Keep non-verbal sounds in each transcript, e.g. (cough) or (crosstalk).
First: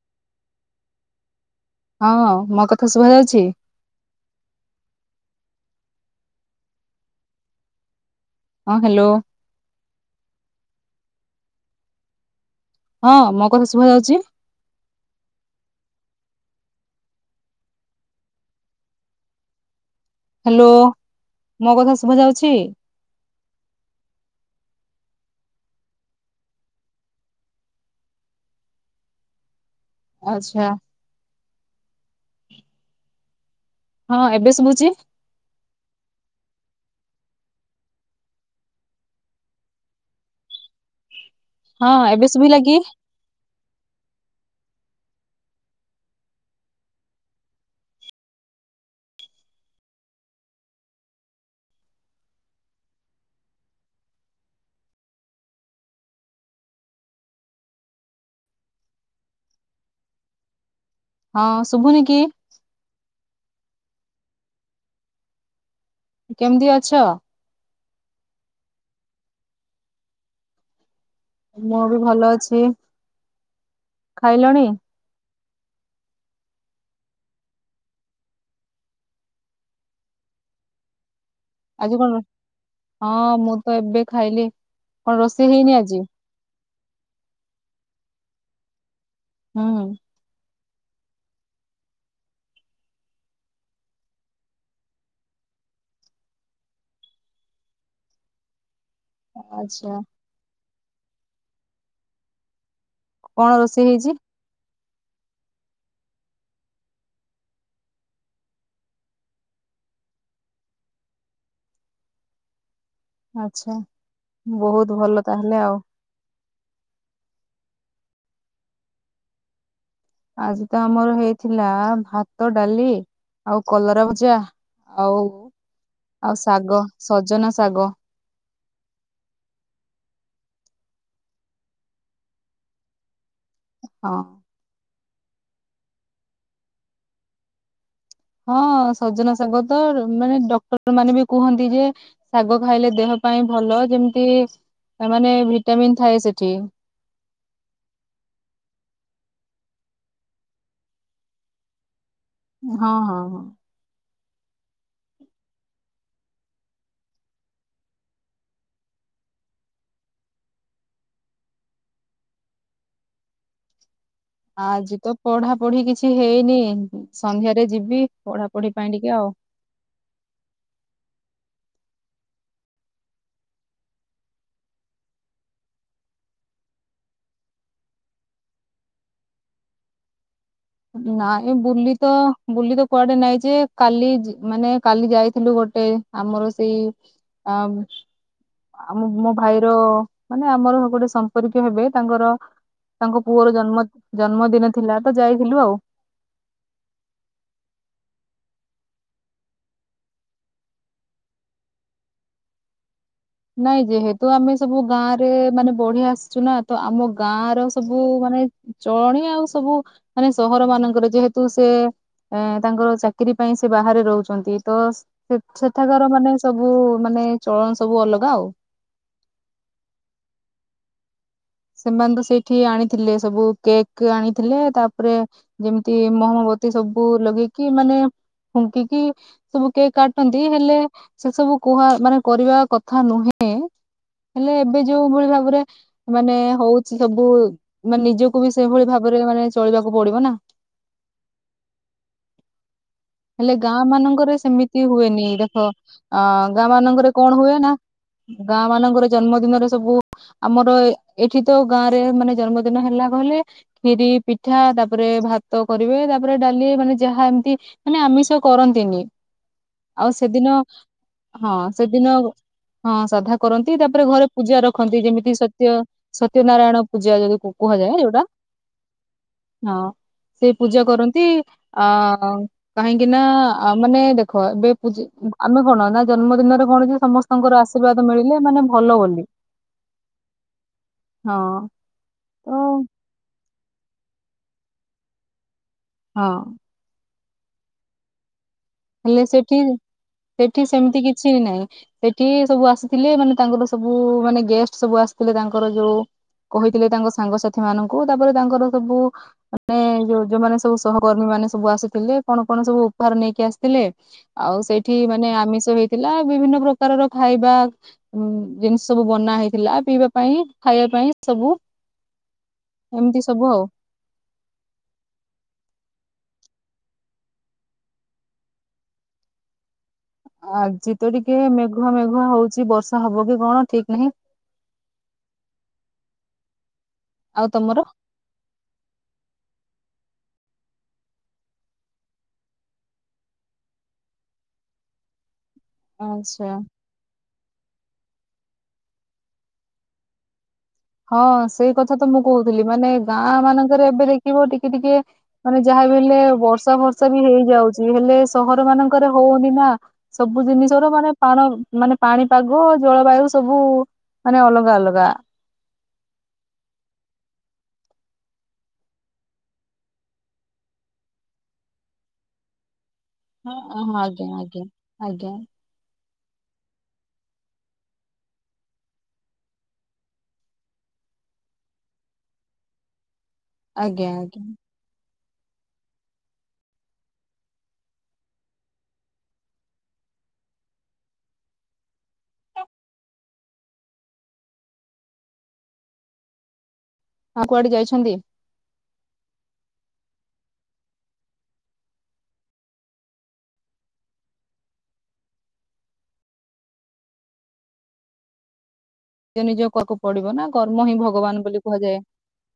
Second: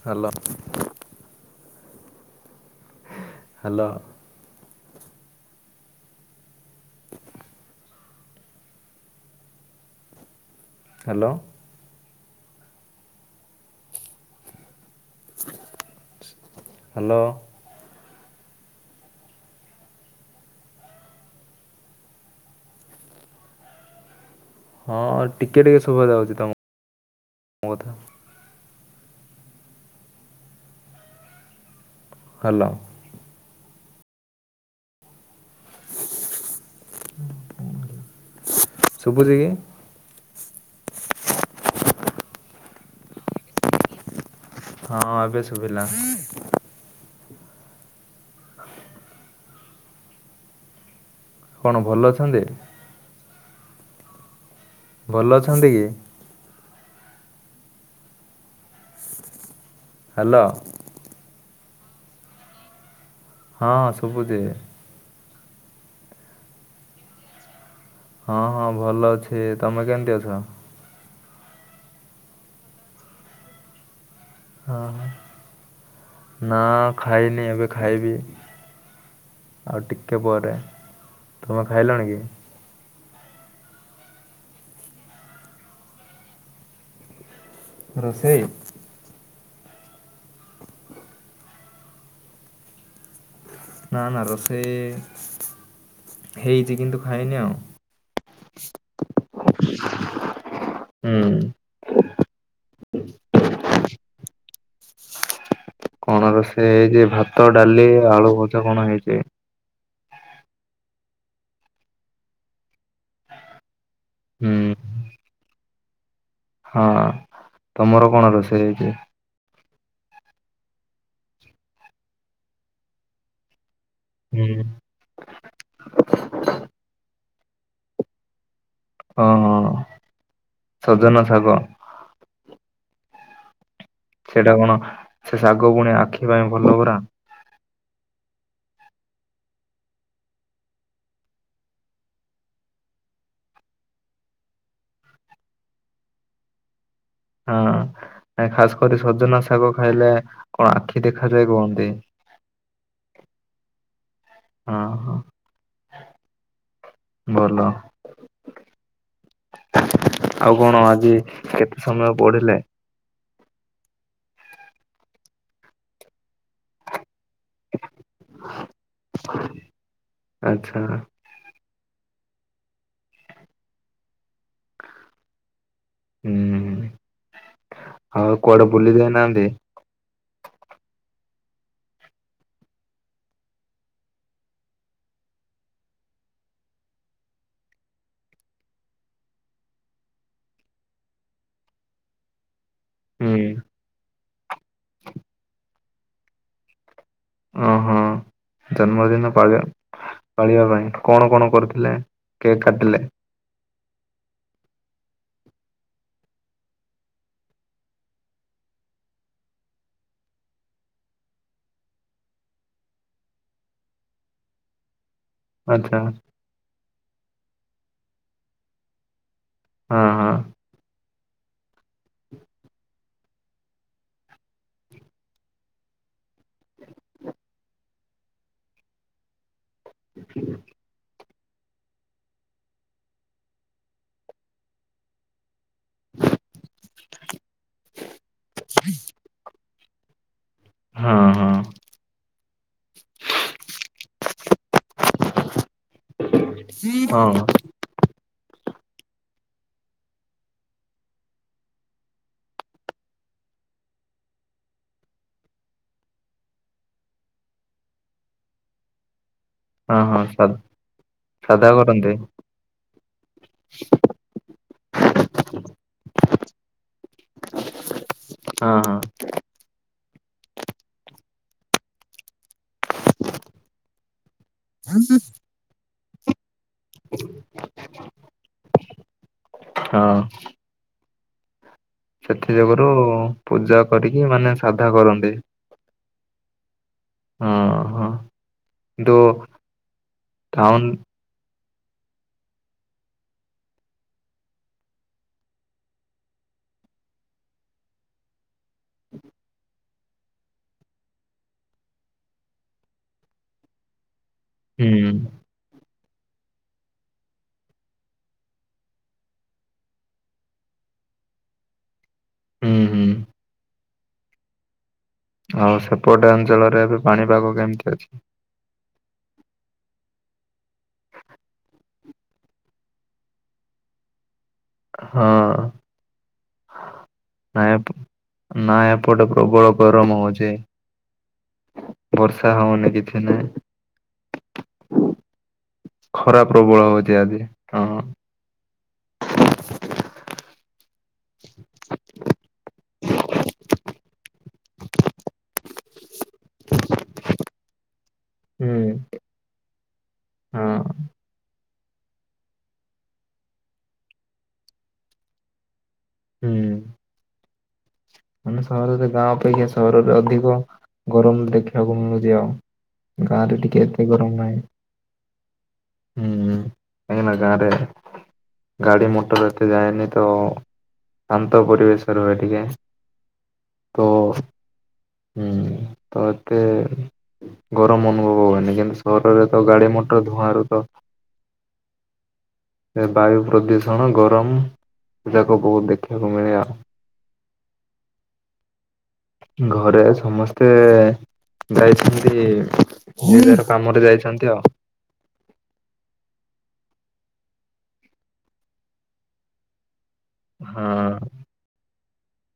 Hello. ହଁ ମୋ କଥା ଶୁଭାଯାଉଛି? ହ୍ୟାଲୋ ହଁ ହ୍ୟାଲୋ। ହ୍ୟାଲୋ ହଁ ମୋ କଥା ଶୁଭା ଯାଉଛି? ହ୍ୟାଲୋ ହ୍ୟାଲୋ ମୋ କଥା ଶୁଭା ଯାଉଛି? ହଁ ଟିକେ ଟିକେ ଶୁଭା ଯାଉଛି ତମ ତମ କଥା। ଆଚ୍ଛା। ହଲୋ ହଁ ଏବେ ଶୁଭୁଛି? ହୁଁ ଶୁଭୁଛି କି? ହଁ ଏବେ ଶୁଭିଲା କି? ହଁ ଏବେ ଶୁଭିଲା। କଣ ଭଲ ଅଛନ୍ତି? ଭଲ ଅଛନ୍ତି କି? ହ୍ୟାଲୋ। ହଁ ଶୁଭୁନି କି? ହଁ ସବୁଜି। କେମିତି ଅଛ? ହଁ ହଁ ଭଲ ଅଛି ତମେ କେମିତି ଅଛ? ମୁଁ ବି ଭଲ ଅଛି ଖାଇଲଣି? ହଁ ନା ଖାଇନି ଏବେ ଖାଇବି। ଆଉ ଟିକେ ପରେ ତୁମେ ଆଜି ଖାଇଲଣି କି? କଣ ହଁ ମୁଁ ତ ଏବେ ଖାଇଲି କଣ ରୋଷେଇ ହେଇନି ଆଜି? ରୋଷେଇ। ହୁଁ। ନଁ ନାଁ ରୋସେ ହେଇଛି କିନ୍ତୁ ଖାଇନି ଆଉ। ଆଚ୍ଛା। ହୁଁ। କଣ ରୋଷେଇ ହେଇଛି? କଣ ରୋ ସେ ହେଇଛି ଭାତ ଡାଲି ଆଳୁ ଭଜା କଣ ହେଇଛି। ଆଛା ହୁଁ। ବହୁତ ଭଲ ତାହେଲେ ଆଉ। ହଁ ତମର କଣ ରୋଷେଇ ହେଇଛି? ଆଜି ତ ଆମର ହେଇଥିଲା ଭାତ ଡାଲି କଲରା ଭଜା ହୁଁ ଆଉ ଆଉ ଶାଗ ସଜନା ଶାଗ। ଓ ସଜନା ଶାଗ। ହଁ ସେଟା କଣ ସେ ଶାଗ ପୁଣି ଆଖି ପାଇଁ ଭଲ ପରା? ହଁ ସଜନ ଶାଗ ତ ମାନେ ଡକ୍ଟର ମାନେ ବି କୁହନ୍ତି ଯେ ଶାଗ ଖାଇଲେ ଦେହ ପାଇଁ ଭଲ ଯେମିତି ମାନେ ଭିଟାମିିନ ଥାଏ ସେଠି। ହଁ। ଖାସ କରି ସଜନା ଶାଗ ଖାଇଲେ କଣ ଆଖି ଦେଖାଯାଏ କୁହନ୍ତି। ହଁ ହଁ ହଁ। ହଁ ହ ଭଲ। ଆଉ କଣ ଆଜି କେତେ ସମୟ ପଢିଲେ? ଆଜି ତ ପଢା ପଢି କିଛି ହେଇନି ସନ୍ଧ୍ୟାରେ ଯିବି ପଢାପଢି ପାଇଁ ଟିକେ ଆଉ। ଆଛା। ହୁଁ। ହଉ କୁଆଡେବୁଲି ଜାଇନାହାନ୍ତି। ନାଇଁ ବୁଲି ତ ବୁଲି ତ କୁଆଡେ ନାଇଁ ଯେ କାଲି ଜା ମାନେ କାଲି ଯାଇଥିଲୁ ଗୋଟେ ଗୋଟେ ଆମର ସେଇ ଅ ଆମ ମୋ ଭାଇର ମାନେ ଆମର ଗୋଟେ ସମ୍ପର୍କୀୟ ହେବେ ତାଙ୍କର ତାଙ୍କ ହୁଁ ପୁଅର ଜନ୍ମ ଜନ୍ମଦିନ ଥିଲା ତ ଯାଇଥିଲୁ ଆଉ। ଓ ହୋ। ଜନ୍ମଦିନ ପାଳ ପାଳିବା ପାଇଁ କଣ କଣ କରିୁଥିଲେ କେକ୍ କାଟିଲେ? ନାଇଁ ଯେହେତୁ ଆମେ ସବୁ ଗାଁ ରେ ମାନେ ବଢିଆ ଆସିଛୁ ନା ତ ଆମ ଗାଁ ର ସବୁ ମାନ ମାନେ ଚଳଣି ଆଉ ସବୁ ମାନେ ସହର ମାନଙ୍କରେ ଯେହେତୁ ସେ ଏ ତାଙ୍କର ଚାକିରିୀ ପାଇଁ ସେ ବାହାରେ ରହୁଛନ୍ତି ତ ସେ ଆଚ୍ଛା ସେଠାକାର ମାନେ ସବୁ ମାନେ ଚଳନି ସବୁ ଅଲଗା ଆଉ। ହଁ ହଁ। ସେମାନେ ତ ସେଇଠି ଆଣି ଥିଲେ ସବୁ କେକ୍ ଆଣିଥିଲେ ତାପରେ ଯେମିତି ମହମବତୀ ସବୁ ଲଗେଇକି ମାନେ ଫୁଙ୍କିକି ସବୁ କେକ୍ କାଟନ୍ତି ହେଲେ ସେ ସବୁ କୁହା ମାନେ କରିବା କଥା ନୁହେଁ ହେଲେ ଏବେ ଯୋଉ ଭଳି ଭାବରେ ମାନେ ହଉଛି ସବୁ ମାନେ ନିଜକୁ ବି ସେଇଭଳି ଭାବରେ ମାନେ ଚଳିବାକୁ ପଡିବନା। ହଁ ହଁ ହଁ ହେଲେ ଗାଁ ମାନଙ୍କରେ। ସେମିତି ହୁଏନି ଦେଖ ଗାଁ ମାନଙ୍କରେ କଣ ହଁ ହୁଏନା ଗାଁ ମାନଙ୍କର ଜନ୍ମଦିନରେ ସବୁ ଆମର ଏଠି ତ ଗାଁ ରେ ମାନେ ଜନ୍ମଦିନ ହେଲା କହିଲେ ଖିରି ପିଠା ତାପରେ ଭାତ କରିବେ। ତାପରେ ଡାଲି ମାନେ ଯାହା ଏମିତି ମାନେ ଆମିଷ କରନ୍ତିନି। ହଁ ଆଉ ହଁ ସା ସେଦିନ ହଁ ସାଧା କରନ୍ତି ସେଦିନ ହଁ ସାଧା କରନ୍ତି ତାପରେ ଘରେ ପୂଜା ରଖନ୍ତି ଯେମିତି ସତ୍ୟ ସତ୍ୟ ନାରାୟଣ ପୂଜା ଯଦି କୁହାଯାଏ ଯୋଉଟା ହଁ ହଁ ହଁ। ସେ ପୂଜା କରନ୍ତି ଆ କାହିଁକିନା ଆ ମାନେ ଦେଖ ଏବେ ପୂଜ ଆମେ କଣ ନା ଜନ୍ମଦିନରେ କଣ ସମସ୍ତଙ୍କର ଆଶୀର୍ବାଦ ମିଳିଲେ ମାନେ ଭଲ ବୋଲି। ହଁ। ହଁ। ତ ସେଥି ଯୋଗୁଁ ପୂଜା କରିକି ମାନେ ସାଧା କରନ୍ତି। ହଁ। ହଁ ହଁ। କିନ୍ତୁ ହେଲେ ସେଠି ସେଠି ଟାଉନ ସେମିତି କିଛି ନାହିଁ। ସେଠି ସବୁ ଆସିଥିଲେ ମାନେ ତାଙ୍କର ସବୁ ମାନେ ଗେଷ୍ଟ ସବୁ ଆସିଥିଲେ ତାଙ୍କର ଯୋଉ କହିଥିଲେ ତାଙ୍କ ସାଙ୍ଗସାଥି ମାନଙ୍କୁ ତାପରେ ତାଙ୍କର ସବୁ ମାନେ ଯୋଉ ଯୋଉମାନେ ସବୁ ସହକର୍ମୀ ମା ମାନେ ସବୁ ଆସୁଥିଲେ କଣ କଣ ସବୁ ଉପହାର ନେଇକି ଆସିଥିଲେ ଆଉ ହୁଁ ସେଇଠି ମାନେ ଆମିଷ ହେ ଥିଲା ବିଭିନ୍ନ ପ୍ରକାରର ଖାଇବା ଉଁ ଜିନିଷ ସବୁ ବନା ହେଇଥିଲା ପିଇବା ପାଇଁ ଖାଇବା ପାଇଁ ସବୁ (inaudible) ହୁଁ ହୁଁ ଏମିତି ସବୁ ଆଉ। ଆଉ ସେପଟେ ଅଞ୍ଚଳରେ ଏବେ ପାଣିପାଗ କେମିତି ଅଛି। ଆଜି ତ ଟିକେ ମେଘୁଆ ମେଘୁଆ ହଉଛି ବର୍ଷା ହବ କି କଣ ଠିକ ନାହିଁ। ହଁ। ଆଉ ନା ତମର ଏପଟେ ନା ଏପଟେ ପ୍ରବଳ ଗରମ ହଉଛି। ବର୍ଷା ହଉନି କିଛି ନାହିଁ। (inaudible) ଖରା ଆଚ୍ଛା। ପ୍ରବଳ ହଉଛି ଆଜି ହଁ। ହଁ ସେଇ କଥା ତ ମୁଁ କହୁଥିଲି ମାନେ ଗାଁ ମାନଙ୍କରେ ଏବେ ଦେଖିବ ଟିକେ ଟିକେ ମାନେ ଯାହା ଲେ ବର୍ଷା ଫର୍ଷା ବି ହେଇଯାଉଛି ହେଲେ ସହର ହୁଁ ମାନଙ୍କରେ ହଉନି ନା ସବୁ ହଁ ଜିନିଷ ର ମାନେ ପାଣ ମାନେ ପାଣିପାଗ ଜଳବାୟୁ ସବୁ ମାନେ ଅଲଗା ଅଲଗା। ହୁଁ। ମାନେ ସହରରେ ଗାଁ ଅପେକ୍ଷା ସହରରେ ଅଧିକ ଗରମ ଦେଖିବାକୁ ମିଳୁଛି ଆଉ! ଗାଁରେ ଟିକେ ହଁ ଏତେ ଆଜ୍ଞା ଗରମ ନାହିଁ ଆଜ୍ଞା ଆଜ୍ଞା ହୁଁ କାହିଁକିନା ଗାଁରେ ଗାଡି ମଟର ଏତେ ଯାଏନି ତ ଶାନ୍ତ ପରିବେଶ ରୁହେ ଟିକେ। ତ ଆଜ୍ଞା ଆଜ୍ଞା। ହୁଁ ତ ଏତେ ଗରମ ଅନୁଭବ ହୁଏନି କିନ୍ତୁ ସହରରେ ତ ଗାଡି ମଟର ଧୂଆଁ ରୁ ତ (unintelligible) ବାୟୁ ପ୍ରଦୂଷଣ ଗରମ ଯାକ ବହୁତ ଦେଖିବାକୁ ମିଳେ। ହଉ କୁଆଡେ ଯାଇଛନ୍ତି? ଘରେ ସମସ୍ତେ ଯାଇଛନ୍ତି। ନିଜର କାମରେ ଯାଇଛନ୍ତି ଆଉ। ନିଜ ନିଜକ-କୁ ପଡିବ ନା କର୍ମ ହଁ ହିଁ ଭଗବାନ ବୋଲି କୁହାଯାଏ।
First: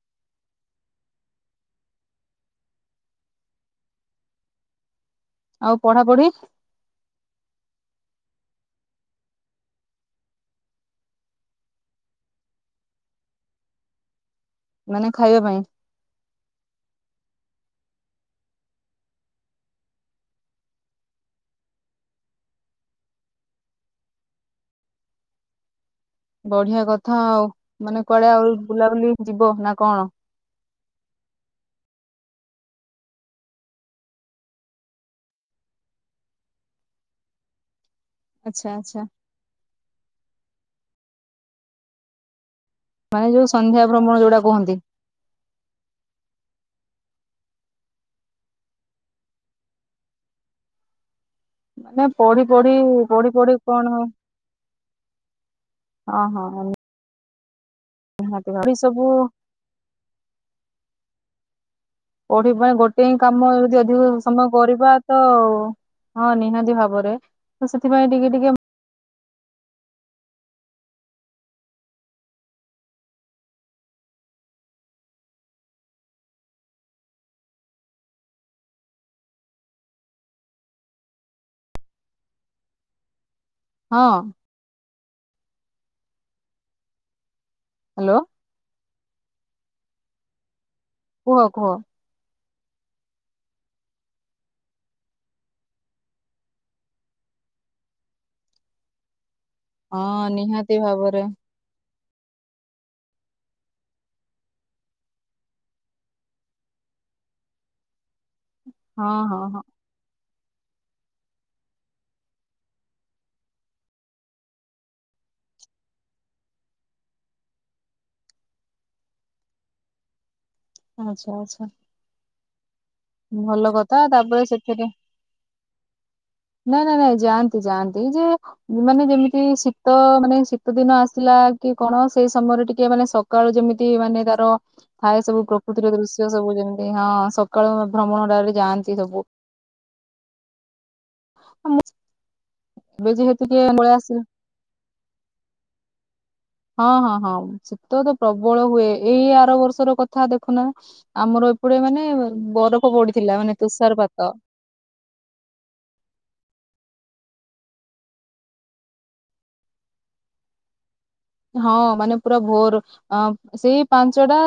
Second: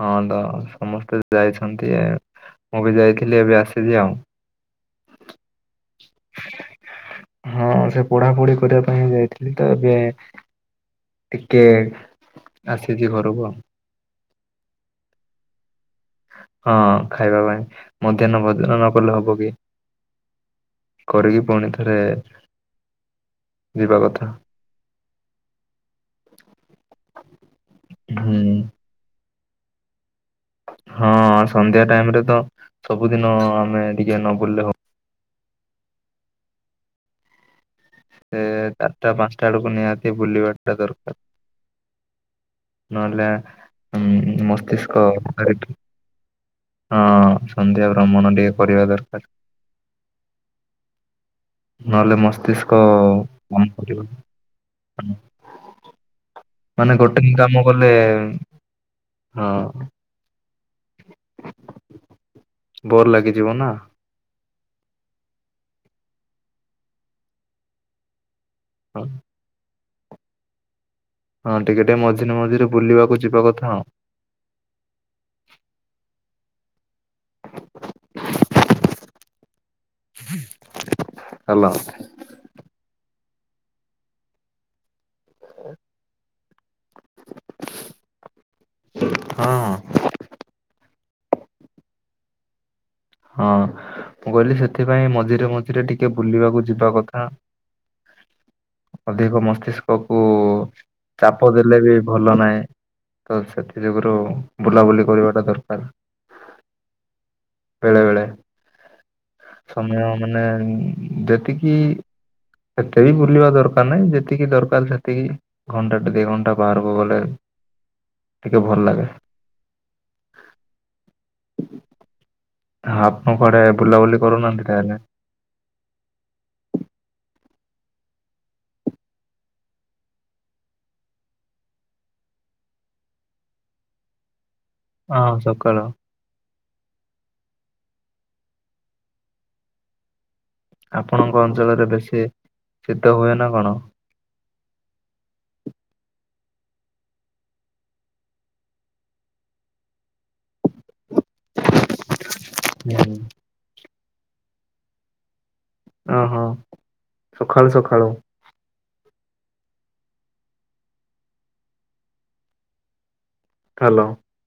ହଁ ତ ସମସ୍ତେ ଯାଇଛନ୍ତି। ମୁଁ ବି ଯାଇଥିଲି ଏବେ ଆସିଲି ଆଉ। ଆଉ ପଢାପଢି? ହଁ ସେ ପଢାପଢି କରିବା ପାଇଁ ଯାଇଥିଲି ତ ଏବେ ଟିକେ ଆସିଚି ଘରକୁ ଆଉ। ମାନେ ଖାଇବା ପାଇଁ? ହଁ ଖାଇବା ପାଇଁ ମଧ୍ୟାହ୍ନ ଭୋଜନ ନକଲେ ହବ କି। କରିକି ପୁଣି ଥରେ ଯିବା କଥା। ବଢିଆ କଥା ଆଉ ମାନେ କୁଆଡେ ହୁଁ ଆଉ ବୁଲାବୁଲି ଯିବ ନା କଣ? ହଁ ସନ୍ଧ୍ୟା ଟାଇମରେ ତ ସବୁଦିନ ଆମେ ଟିକେ ନ ବୁଲିଲେ ହ ସେ ଆଚ୍ଛା ଆଚ୍ଛା ଚାରିଟା ପାଞ୍ଚଟା ଆଡକୁ ନିହାତି ବୁଲିବାଟା ଦରକାର। ମାନେ ନହେଲେ ଯୋଉ ସନ୍ଧ୍ୟା ଭ୍ରମଣ ଯୋଉଟା କୁହନ୍ତି। ଉମ୍-ମସ୍ତିଷ୍କ ହରିକା ହଁ ସନ୍ଧ୍ୟା ଭ୍ରମଣ ଟିକେ କରିବା ଦରକାର। ମାନେ ନହେଲେ ମସ୍ତିଷ୍କ ପଢିପଢି ପଢିପଢି କାମ କଣ କରିବନି ହଁ ହଁ। ମାନେ ଗୋଟେକି କାମ କଲେ ନିହାତି ଭାବେ ଏ ସବୁ ହଁ। କୋଉଠି ପାଇଁ ଗୋଟେ ବୋର ହିଁ କାମ ଲାଗିଯିବ ନା। ଯଦି ଅଧିକ ସମୟ କରିବା ତ ହଁ ନିହାତି ଭାବରେ ତ ସେଥିପାଇଁ ଟିକେ ଟିକେ ହଁ। ହଁ ଟିକେ ଟିକେ ମଝିରେ ମଝିରେ ବୁଲିବାକୁ ଯିବା କଥା। ହାଲୋ। ହଁ। ହ୍ୟାଲୋ ହଁ। କୁହ କୁହ। ହଁ। ମୁଁ କହିଲି ସେଥିପାଇଁ ମଝିରେ ମଝିରେ ଟିକେ ବୁଲିବାକୁ ଯିବା କଥା। ଅଧିକ ହଁ ମସ୍ତିଷ୍କକୁ ନିହାତି ଭାବରେ ଚାପ ଦେଲେ ବି ଭଲ ନାହିଁ ତ ସେଥିଯୋଗରୁ ବୁଲାବୁଲି କରିବାଟା ଦରକାର। ବେଳେବେଳେ। ହଁ ହଁ ହଁ। ମାନେ ଯେତିକି ଏତେ ବି ବୁଲିବା ଦରକାର ନାହିଁ ଯେତିକି ଦରକାର ସେତିକି ଘଣ୍ଟାଟେ ଦିଘଣ୍ଟା ବାହାରକୁ ଗଲେ ଟିକେ ଭଲଲାଗେ। ଆଚ୍ଛା ଆଚ୍ଛା। ଆପଣଙ୍କ କୁଆଡେ ଭଲ କଥା ବୁଲାବୁଲି ତାପରେ କରୁନାହାନ୍ତି ସେଥିରେ ତାହେଲେ। ନାଇଁ ନାଇଁ ନାଇଁ ଯାଆନ୍ତି ଯାଆନ୍ତି ଯେ ମାନେ ଯେମିତି ଶୀତ ମାନେ ଶୀତ ଦିନ ଆସିଲା ଆ କି କଣ ସେଇ ସମୟରେ ଟିକେ ମାନେ ସକାଳୁ ଯେମିତି ମାନେ ତାର ଥାଏ ହଁ ସବୁ ସକାଳ ପ୍ରକୃତିର ଦୃଶ୍ୟ ସବୁ ଯେମ ଏଇ ହଁ ସକାଳ ଭ୍ରମଣଟା ବୋଲି ଯାଆନ୍ତି ସବୁ। ଆପଣଙ୍କ ଆଉ ମୁଁ ଅଞ୍ଚଳରେ ବେଶୀ ଏବେ ଶୀତ ହୁଏ ଯେହେତୁ ନା ଟିକେ କଣ? ପଳେଇ ଆସିଲି। ହଁ ହଁ ହଁ ଶୀତ ତ ପ୍ରବଳ ହୁଏ ଏଇ ଆର ବର୍ଷର କଥା ଦେଖୁନ ଆମର ଏପଟେ ମାନେ ବରଫ ହୁଁ। ପଡିଥିଲା ମାନେ ତୁଷାରପାତ। ଓହୋ ସଖାଳୁ ସଖାଳୁ। ହଁ ମାନେ ପୁରା ଭୋର ଅଁ ସେଇ ଭଲ ପାଞ୍ଚଟା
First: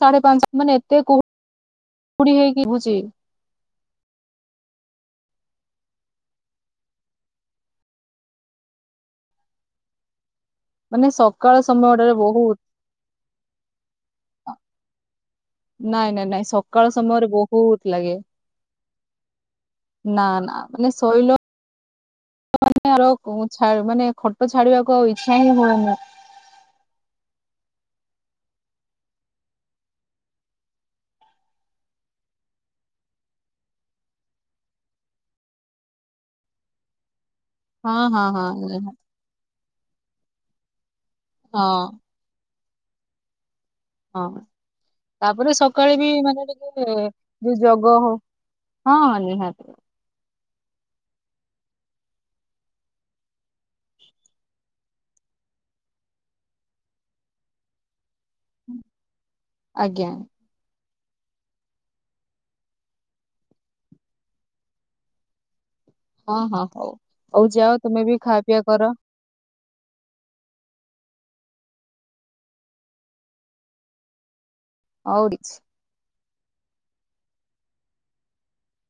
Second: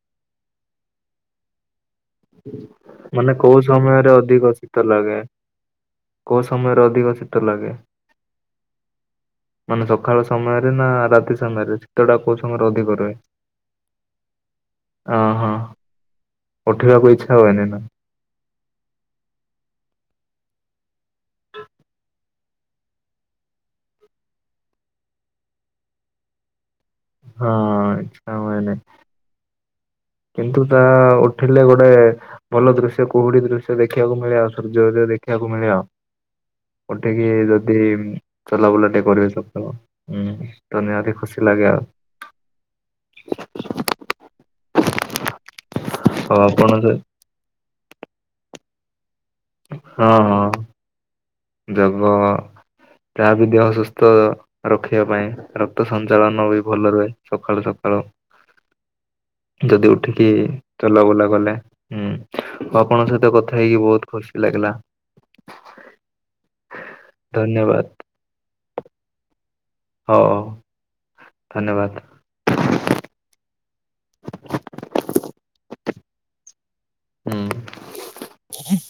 ସାଢେ ପାଞ୍ଚ ମାନେ ଏତେ କୁହୁଡି ହେଇକି ରହୁଚି ମାନେ କୋଉ ସମୟରେ ଅଧିକ ଶୀତ ଲାଗେ। କୋଉ ସମୟରେ ଅଧିକ ଶୀତ ଲାଗେ ମାନେ ସକାଳ ଚ ସମୟରେ ନା ମାନେ ରାତି ସକାଳ ସମୟରେ ଶୀତ ସମୟଟାରେ ଟା କୋଉ ବହୁତ ସମୟରେ ଅଧିକ ରୁହେ? ଅହ ନାଇଁ ନାଇଁ ନାଇଁ ସକାଳ ଉଠିବାକୁ ସମୟରେ ଇଚ୍ଛା ହୁଏନି ନା? ବହୁତ ଲାଗେ। ନା ନା ମାନେ ଶୋଇ ଆ ଛା ମାନେ ଖଟ ଛାଡିବାକୁ ଆଉ ଇଛା ହିଁ ହେଉନି। ହଁ ଇଚ୍ଛା ହବନି। କିନ୍ତୁ ତାହା ଉଠିଲେ ଗୋଟେ ଭଲ ଦୃଶ୍ୟ କୁହୁଡି ଦୃଶ୍ୟ ଦେଖିବାକୁ ମିଳେ ଆଉ ସୂର୍ଯ୍ୟଦୟ ଦେଖ ଦେଖିବାକୁ ମିଳିବ। ଉଠି କି ଯଦି ହଁ ହଁ ହଁ ଚଲାବୁଲା ନିହାତି। ଟିକେ କରିବେ ସକାଳଁ ତ ନିହାତି ଖୁସି ହଁ ଲାଗେ ଆଉ। ଛ ହଁ ତାପରେ ସକାଳେ ବି ଆଉ ମାନେ ଆପଣ ଟିକେ ଯୋଉ ଜଗ ହ ହଁ ନି ହଁ ହଁ। ଦବ। ଯାହାବି ଦେହ ସୁସ୍ଥ ରଖିବା ପାଇଁ ରକ୍ତ ସଞ୍ଚାଳନ ବି ଭଲ ରୁହେ ସକାଳୁ ସକା ହଣ ହୁଁ। ଯଦି ଉଠିକି ଚଲା ବୁଲା କଲେ ହୁଁ ଆଉ ଆପଣଙ୍କ ସହିତ କଥା ହେଇକି ବହୁତ ଖୁସି ଲାଗିଲା। ହ ହଁ ହଁ ହଉ ହଉ ଯାଅ ତମେ ବି ଖା ପିଆ କର। ହଉ ହଉ ଧନ୍ୟବାଦ। ଆଉଡିଛି। ହୁଁ।